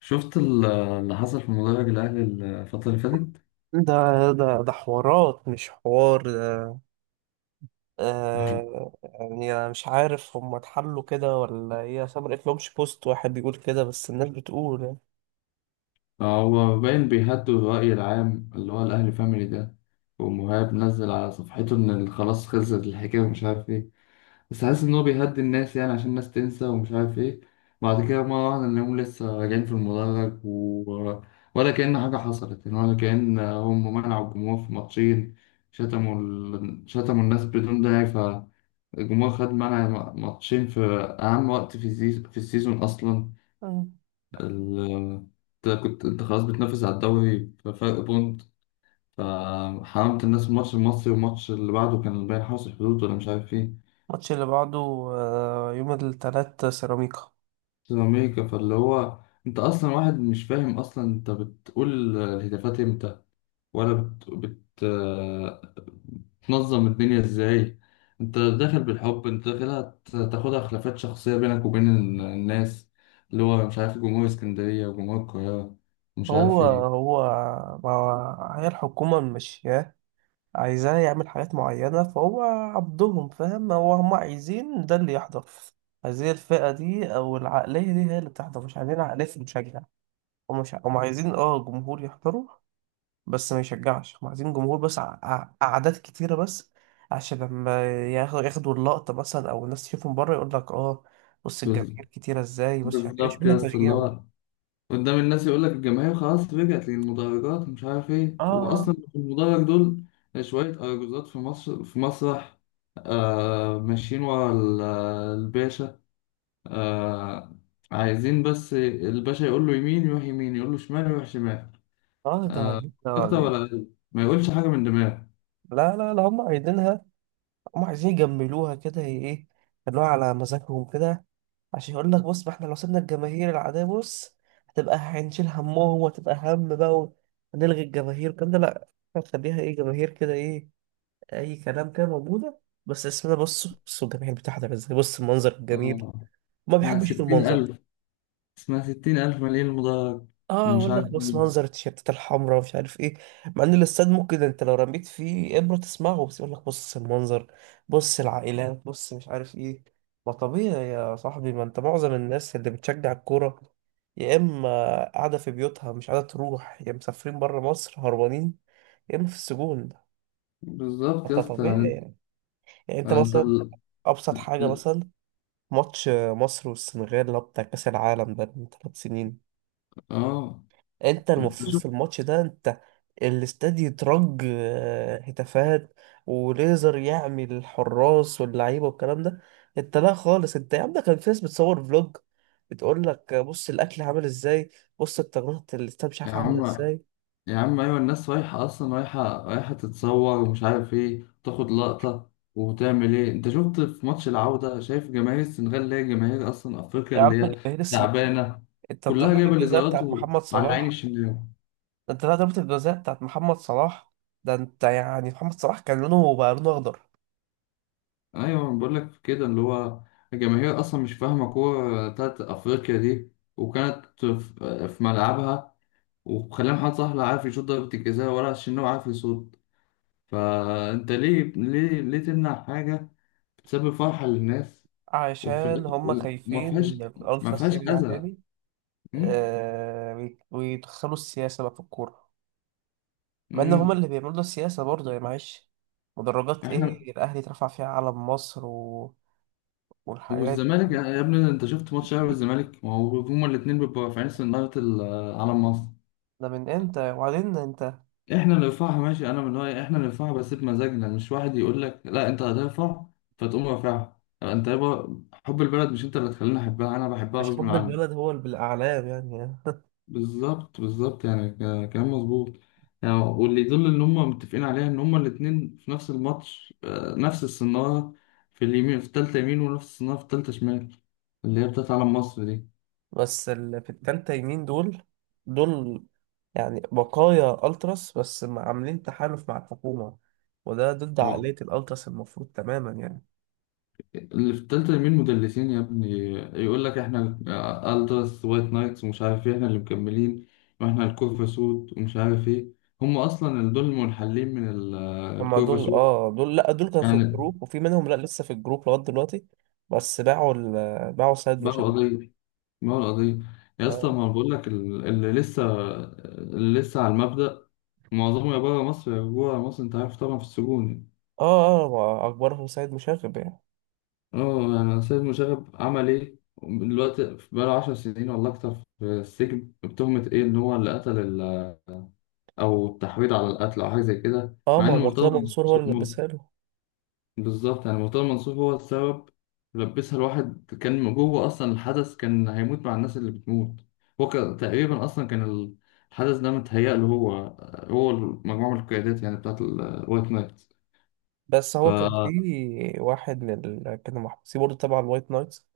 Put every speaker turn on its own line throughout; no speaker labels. شفت اللي حصل في مدرج الأهلي الفترة اللي فاتت؟
ده حوارات مش حوار ده.
هو
يعني انا مش عارف هم اتحلوا كده ولا ايه، اصل ما لقيتلهمش بوست واحد بيقول كده، بس الناس بتقول يعني.
هو باين بيهدوا الرأي العام اللي هو الأهلي فاميلي ده. ومهاب نزل على صفحته إن خلاص خلصت الحكاية ومش عارف إيه. بس حاسس إن هو بيهدي الناس يعني عشان الناس تنسى ومش عارف إيه. بعد كده مرة واحدة نلاقيهم لسه راجعين في المدرج ولا كأن حاجة حصلت يعني، ولا كأن هم منعوا الجمهور في ماتشين. شتموا الناس بدون داعي. الجمهور خد معانا ماتشين في أهم وقت في في السيزون أصلا.
مم.
ال- أنت خلاص بتنافس على الدوري بفرق بونت، فحرمت الناس الماتش المصري، والماتش اللي بعده كان باين حرس الحدود ولا مش عارف إيه.
الماتش اللي بعده آه، يوم التلات سيراميكا.
سوبر أمريكا، فاللي هو أنت أصلا واحد مش فاهم أصلا، أنت بتقول الهتافات إمتى، ولا بت... بت... تنظم الدنيا ازاي. انت داخل بالحب، انت داخلها تاخدها خلافات شخصية بينك وبين الناس، اللي هو مش عارف جمهور اسكندرية وجمهور القاهرة، مش
هو
عارف ايه.
هو ما هو هي الحكومة ماشياه، عايزاه يعمل حاجات معينة، فهو عبدهم فاهم. هو هم عايزين ده اللي يحضر، عايزين الفئة دي أو العقلية دي هي اللي بتحضر، مش عايزين عقلية المشجع. هم مش هم عايزين اه جمهور يحضروا بس ما يشجعش. هم عايزين جمهور بس، أعداد كتيرة بس، عشان لما ياخدوا اللقطة مثلا أو الناس تشوفهم بره، يقول لك اه بص
بز-
الجماهير كتيرة ازاي، بص مش عارف ايه، مش
بالظبط
مهم
يا اسطى، اللي
التشجيع
هو
ده.
قدام الناس يقول لك الجماهير خلاص رجعت للمدرجات مش عارف ايه. هو
اه
اصلا في المدرج دول شوية أرجوزات في مصر في مسرح. آه، ماشيين ورا الباشا. آه، عايزين بس الباشا يقول له يمين يروح يمين، يقول له شمال يروح شمال،
اه
آه، أكتر ولا
ده-
أقل، ما يقولش حاجة من دماغه.
لا هم عايزينها، هم عايزين يجملوها كده هي ايه، يخلوها على مزاجهم كده. عشان يقول لك بص، ما احنا لو سيبنا الجماهير العادية بص هتبقى هنشيل همهم، وهتبقى هم بقى، ونلغي الجماهير والكلام ده، لا. هتخليها ايه، جماهير كده ايه، اي كلام كده موجوده، بس اسمنا، بصوا الجماهير المتحده عامله ازاي، بص المنظر الجميل.
آه
ما
اسمها
بيحبش يشوف
ستين
المنظر.
ألف اسمها 60 ألف مليون مدرج.
اه
ومش
اقول
عارف
لك بص
مين.
منظر التيشيرتات الحمراء ومش عارف ايه، مع ان الاستاد ممكن انت لو رميت فيه ابره تسمعه، بس يقول لك بص المنظر، بص العائلات، بص مش عارف ايه. ما طبيعي يا صاحبي، ما انت معظم الناس اللي بتشجع الكوره يا اما قاعده في بيوتها مش قاعده تروح، يا مسافرين بره مصر هربانين، يا اما في السجون.
بالظبط
انت
يا اسطى
طبيعي
يعني
يعني. يعني انت
أنت
مثلا،
ال...
ابسط حاجه
ال-
مثلا، ماتش مصر والسنغال اللي هو بتاع كأس العالم ده من ثلاث سنين،
آه
انت
أنت
المفروض في
شوف.
الماتش ده انت الاستاد يترج هتافات وليزر، يعمل الحراس واللعيبه والكلام ده. انت لا خالص، انت يا عم ده كان في ناس بتصور فلوج، بتقول لك بص الاكل عامل ازاي، بص التجميع الاستاد مش
يا
عارف عامل
عم،
ازاي.
يا عم، أيوة الناس رايحة أصلا، رايحة رايحة تتصور ومش عارف إيه، تاخد لقطة وتعمل إيه. أنت شفت في ماتش العودة؟ شايف جماهير السنغال اللي هي جماهير أصلا أفريقيا،
يا عم
اللي هي
جماهير السنغال،
تعبانة،
انت
كلها
ضربة
جايبة
الجزاء
الإزارات،
بتاعت محمد
وعلى عين
صلاح،
الشناوي.
ده انت لا ضربة الجزاء بتاعت محمد صلاح، ده انت يعني محمد صلاح كان لونه بقى لونه اخضر.
ايوه انا بقول لك كده، اللي هو الجماهير اصلا مش فاهمه كوره بتاعت افريقيا دي، وكانت في ملعبها، وخلى محمد صلاح لا عارف يشوط ضربه الجزاء ولا عشان هو عارف يصوت. فانت ليه ليه ليه تمنع حاجه بتسبب فرحه للناس، وفي
عشان
الاخر
هم
وما
خايفين
فيهاش
إن
ما
الألتراس
فيهاش
يرجع
اذى.
تاني.
أمم،
آه ويدخلوا السياسة بقى في الكورة، مع إن هم
أمم.
اللي بيعملوا السياسة برضه، يا معلش. مدرجات
احنا
إيه الأهلي اترفع فيها علم مصر والحاجات
والزمالك،
دي.
يا ابني انت شفت ماتش الاهلي والزمالك؟ ما هو هما الاثنين بيبقوا رافعين سناره علم مصر.
ده من إمتى؟ وبعدين أنت
احنا اللي ندفعها ماشي، انا من رايي احنا اللي ندفعها بس بمزاجنا، مش واحد يقول لك لا انت هترفع فتقوم رافعها. يعني انت يابا حب البلد مش انت اللي تخليني احبها، انا بحبها
مش
غصب
حب
عني.
البلد هو اللي بالأعلام يعني.
بالظبط، بالظبط يعني، كلام مظبوط. يعني واللي يدل ان هم متفقين عليها ان هم الاتنين في نفس الماتش، نفس الصناره في اليمين في التالتة يمين، ونفس الصناره في التالتة شمال، اللي هي بتاعت علم مصر.
بس اللي في التالتة يمين دول، دول يعني بقايا ألتراس بس عاملين تحالف مع الحكومة، وده ضد
دي
عقلية الألتراس المفروض تماما يعني.
اللي في التالتة مين؟ مدلسين يا ابني. يقول لك احنا التراس وايت نايتس ومش عارف ايه، احنا اللي مكملين، واحنا الكورفا سود ومش عارف ايه. هم اصلا اللي دول المنحلين من
هما
الكورفا
دول
سود
اه، دول لا، دول كانوا في
يعني.
الجروب وفي منهم لا لسه في الجروب لغاية دلوقتي، بس باعوا سيد
باعوا
مشاغب.
قضية باعوا القضية. يا اسطى،
اه
ما بقول لك اللي لسه على المبدأ، معظمه يا بره مصر يا جوه مصر. انت عارف طبعا في السجون يعني.
اه اه، ما اكبرهم سيد مشاغب يعني.
اه يعني سيد مشرف عمل ايه دلوقتي؟ بقاله 10 سنين ولا اكتر في السجن بتهمة ايه؟ ان هو اللي قتل او التحويض على القتل او حاجه زي كده،
اه
مع
ما
ان
هو مرتضى
مرتضى
منصور هو
منصور
اللي لبسها له.
بالظبط. يعني مرتضى منصور هو السبب، لبسها. الواحد كان جوه اصلا، الحدث كان هيموت مع الناس اللي بتموت. هو كان تقريبا اصلا كان الحدث ده متهيأ له هو، هو مجموعه من القيادات يعني بتاعت الوايت نايت
بس
ف
هو كان كانوا محبوسين برضه تبع الوايت نايتس،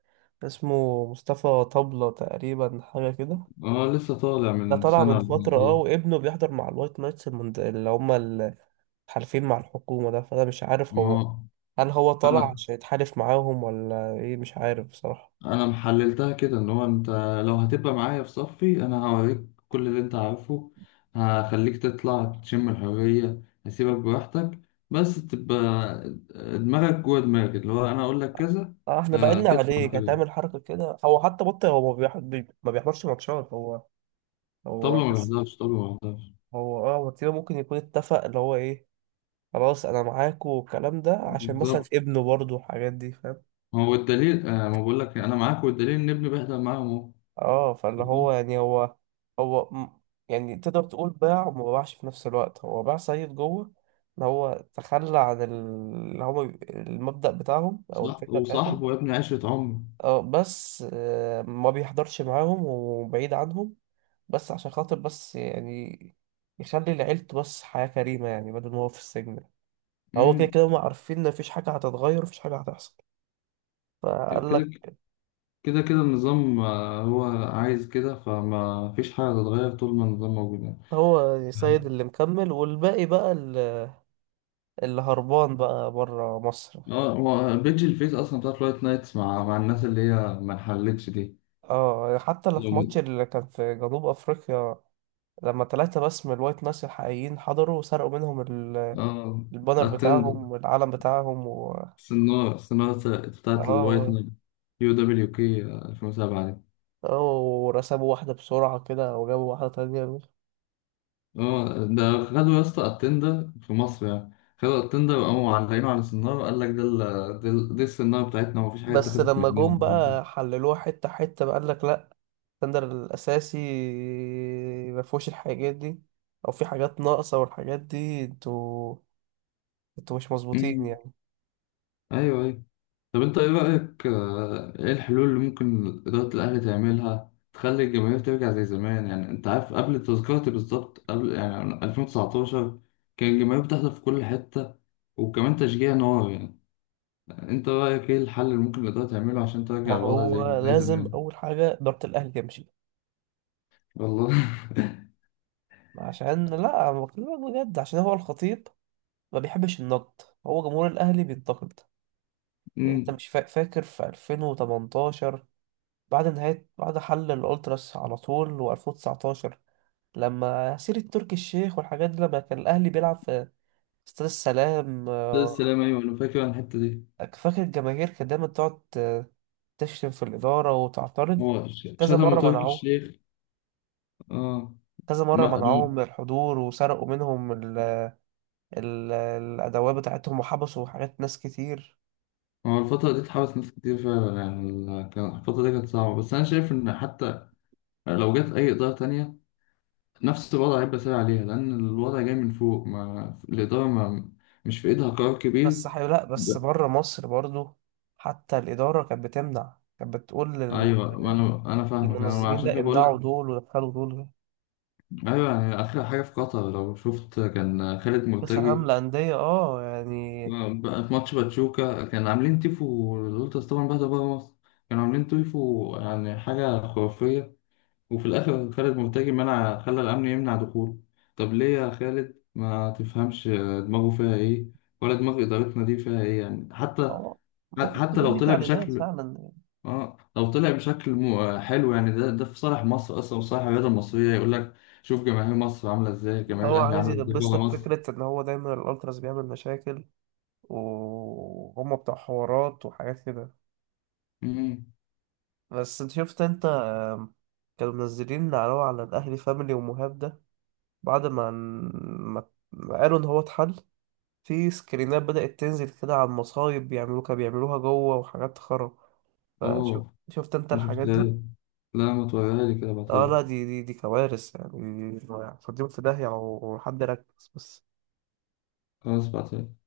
اسمه مصطفى طبلة تقريبا، حاجة كده.
اه، لسه طالع
ده
من
طلع
سنه
من
ولا
فترة
من
اه،
إيه.
وابنه بيحضر مع الوايت نايتس اللي هما الحالفين مع الحكومة ده. فأنا مش عارف هو،
ما
هل هو طلع
انا
عشان يتحالف معاهم ولا ايه، مش عارف بصراحة.
انا محللتها كده، ان هو انت لو هتبقى معايا في صفي انا هوريك كل اللي انت عارفه، هخليك تطلع تشم الحرية، هسيبك براحتك، بس تبقى دماغك جوه دماغي، اللي هو انا اقول لك كذا.
اه احنا بعدنا عليه،
تسمع
كانت
كلامي.
تعمل حركة كده. هو حتى بطل، هو ما بيحضرش ماتشات هو. هو
طبلة ما
بس
بيحضرش، طبلة ما بيحضرش.
هو اه، وكده ممكن يكون اتفق اللي هو ايه، خلاص انا معاكوا والكلام ده، عشان مثلا
بالظبط،
ابنه برضه والحاجات دي فاهم.
هو الدليل، ما بقول لك انا معاك، والدليل ان ابني بيحضر معاهم اهو.
اه فاللي هو يعني هو م- يعني تقدر تقول باع وما باعش في نفس الوقت. هو باع سيد جوه، اللي هو تخلى عن اللي هو المبدأ بتاعهم او
صح،
الفكرة بتاعتهم.
وصاحبه يا ابني عشرة عمر.
اه بس ما بيحضرش معاهم وبعيد عنهم، بس عشان خاطر بس يعني يخلي لعيلته بس حياة كريمة، يعني بدل ما هو في السجن. هو كده
امم
كده هما عارفين ان مفيش حاجة هتتغير، مفيش حاجة هتحصل، فقال لك.
كده كده كده النظام، هو عايز كده، فما فيش حاجة هتتغير طول ما النظام موجود يعني.
هو سيد
يعني-
اللي مكمل، والباقي بقى اللي هربان بقى بره مصر.
اه، هو بيج الفيس أصلا بتاعت لايت نايتس مع الناس اللي هي ما انحلتش دي.
اه حتى اللي
لو
في ماتش اللي كان في جنوب افريقيا، لما ثلاثة بس من الوايت ناس الحقيقيين حضروا وسرقوا منهم
اه
البانر
اتند
بتاعهم والعلم بتاعهم
سنارة، سنارة بتاعت الوايت
اه
نايت، يو دبليو كي 2007 دي.
اه، ورسموا واحدة بسرعة كده وجابوا واحدة تانية.
اه ده خدوا يا اسطى اتندر في مصر يعني، خدوا اتندر وقاموا معلقينه على السنارة، قال لك دي السنارة بتاعتنا ومفيش حاجة
بس
اتاخدت
لما
مننا.
جم بقى حللوها حتة حتة، بقى قالك لأ، الستاندر الأساسي مفهوش الحاجات دي، أو في حاجات ناقصة والحاجات دي، انتوا مش مظبوطين
مم.
يعني.
ايوه، ايوه. طب انت ايه رأيك، ايه الحلول اللي ممكن إدارة الأهلي تعملها تخلي الجماهير ترجع زي زمان؟ يعني انت عارف قبل تذكرتي بالظبط، قبل يعني 2019 كان الجماهير بتحضر في كل حتة، وكمان تشجيع نار يعني. انت رأيك ايه الحل اللي ممكن الإدارة تعمله عشان ترجع الوضع زي
هو
زي
لازم
زمان؟
أول حاجة إدارة الأهلي تمشي،
والله.
عشان لا أنا بكلمك بجد، عشان هو الخطيب ما بيحبش النقد، هو جمهور الأهلي بينتقد. يعني أنت
امم
مش فاكر في 2018 بعد نهاية، بعد حل الألتراس على طول، و2019 لما سيرة تركي الشيخ والحاجات دي، لما كان الأهلي بيلعب في استاد السلام
ده السلام، ايوه انا فاكر عن الحتة دي.
فاكر الجماهير كانت دايما تقعد تشتم في الإدارة وتعترض.
هو
كذا
شتموا
مرة
تركي
منعوه،
الشيخ. اه
كذا مرة
ما
منعوهم من الحضور، وسرقوا منهم الأدوات بتاعتهم، وحبسوا حاجات ناس كتير.
هو الفترة دي اتحبس ناس كتير فعلا يعني. كان الفترة دي كانت صعبة، بس أنا شايف إن حتى يعني لو جت أي إدارة تانية نفس الوضع هيبقى سهل عليها، لأن الوضع جاي من فوق. ما الإدارة ما مش في إيدها قرار كبير.
لا بس
ب-
بره مصر برضو حتى الإدارة كانت بتمنع، كانت بتقول
أيوة، ما أنا فاهمك، أنا
للمنظمين
عشان
لا
كده بقول
امنعوا
لك.
دول ودخلوا دول.
أيوة يعني آخر حاجة في قطر لو شفت كان خالد
كأس عالم
مرتجي،
للأندية اه يعني.
بقى في ماتش باتشوكا كان عاملين تيفو الولترز طبعا، بعد بره مصر كانوا عاملين تيفو يعني حاجة خرافية، وفي الآخر خالد مرتجي منع، خلى الأمن يمنع دخوله. طب ليه يا خالد ما تفهمش؟ دماغه فيها إيه؟ ولا دماغ إدارتنا دي فيها إيه يعني؟
اه ممكن
حتى
تكون
لو
دي
طلع
تعليمات
بشكل،
فعلا.
لو طلع بشكل حلو يعني، ده في صالح مصر أصلا وصالح الرياضة المصرية. يقول لك شوف جماهير مصر عاملة إزاي، جماهير
هو
الأهلي
عايز
عاملة إزاي بره
يلبسك
مصر.
فكرة إن هو دايما الألتراس بيعمل مشاكل، وهم بتوع حوارات وحاجات كده.
مم.
بس انت شفت انت كانوا منزلين على الأهلي فاميلي ومهاب ده، بعد ما قالوا إن هو اتحل. في سكرينات بدأت تنزل كده على المصايب بيعملوها، كانوا بيعملوها جوه وحاجات خرا. فشوف
أوه،
شفت أنت
ما
الحاجات
شفتهاش.
دي؟
لا، ما توريها لي كده، بعتها
اه
لي.
لا، دي كوارث يعني. دي- دي- فاضيين في داهية لو حد ركز بس.
خلاص بعتها لي.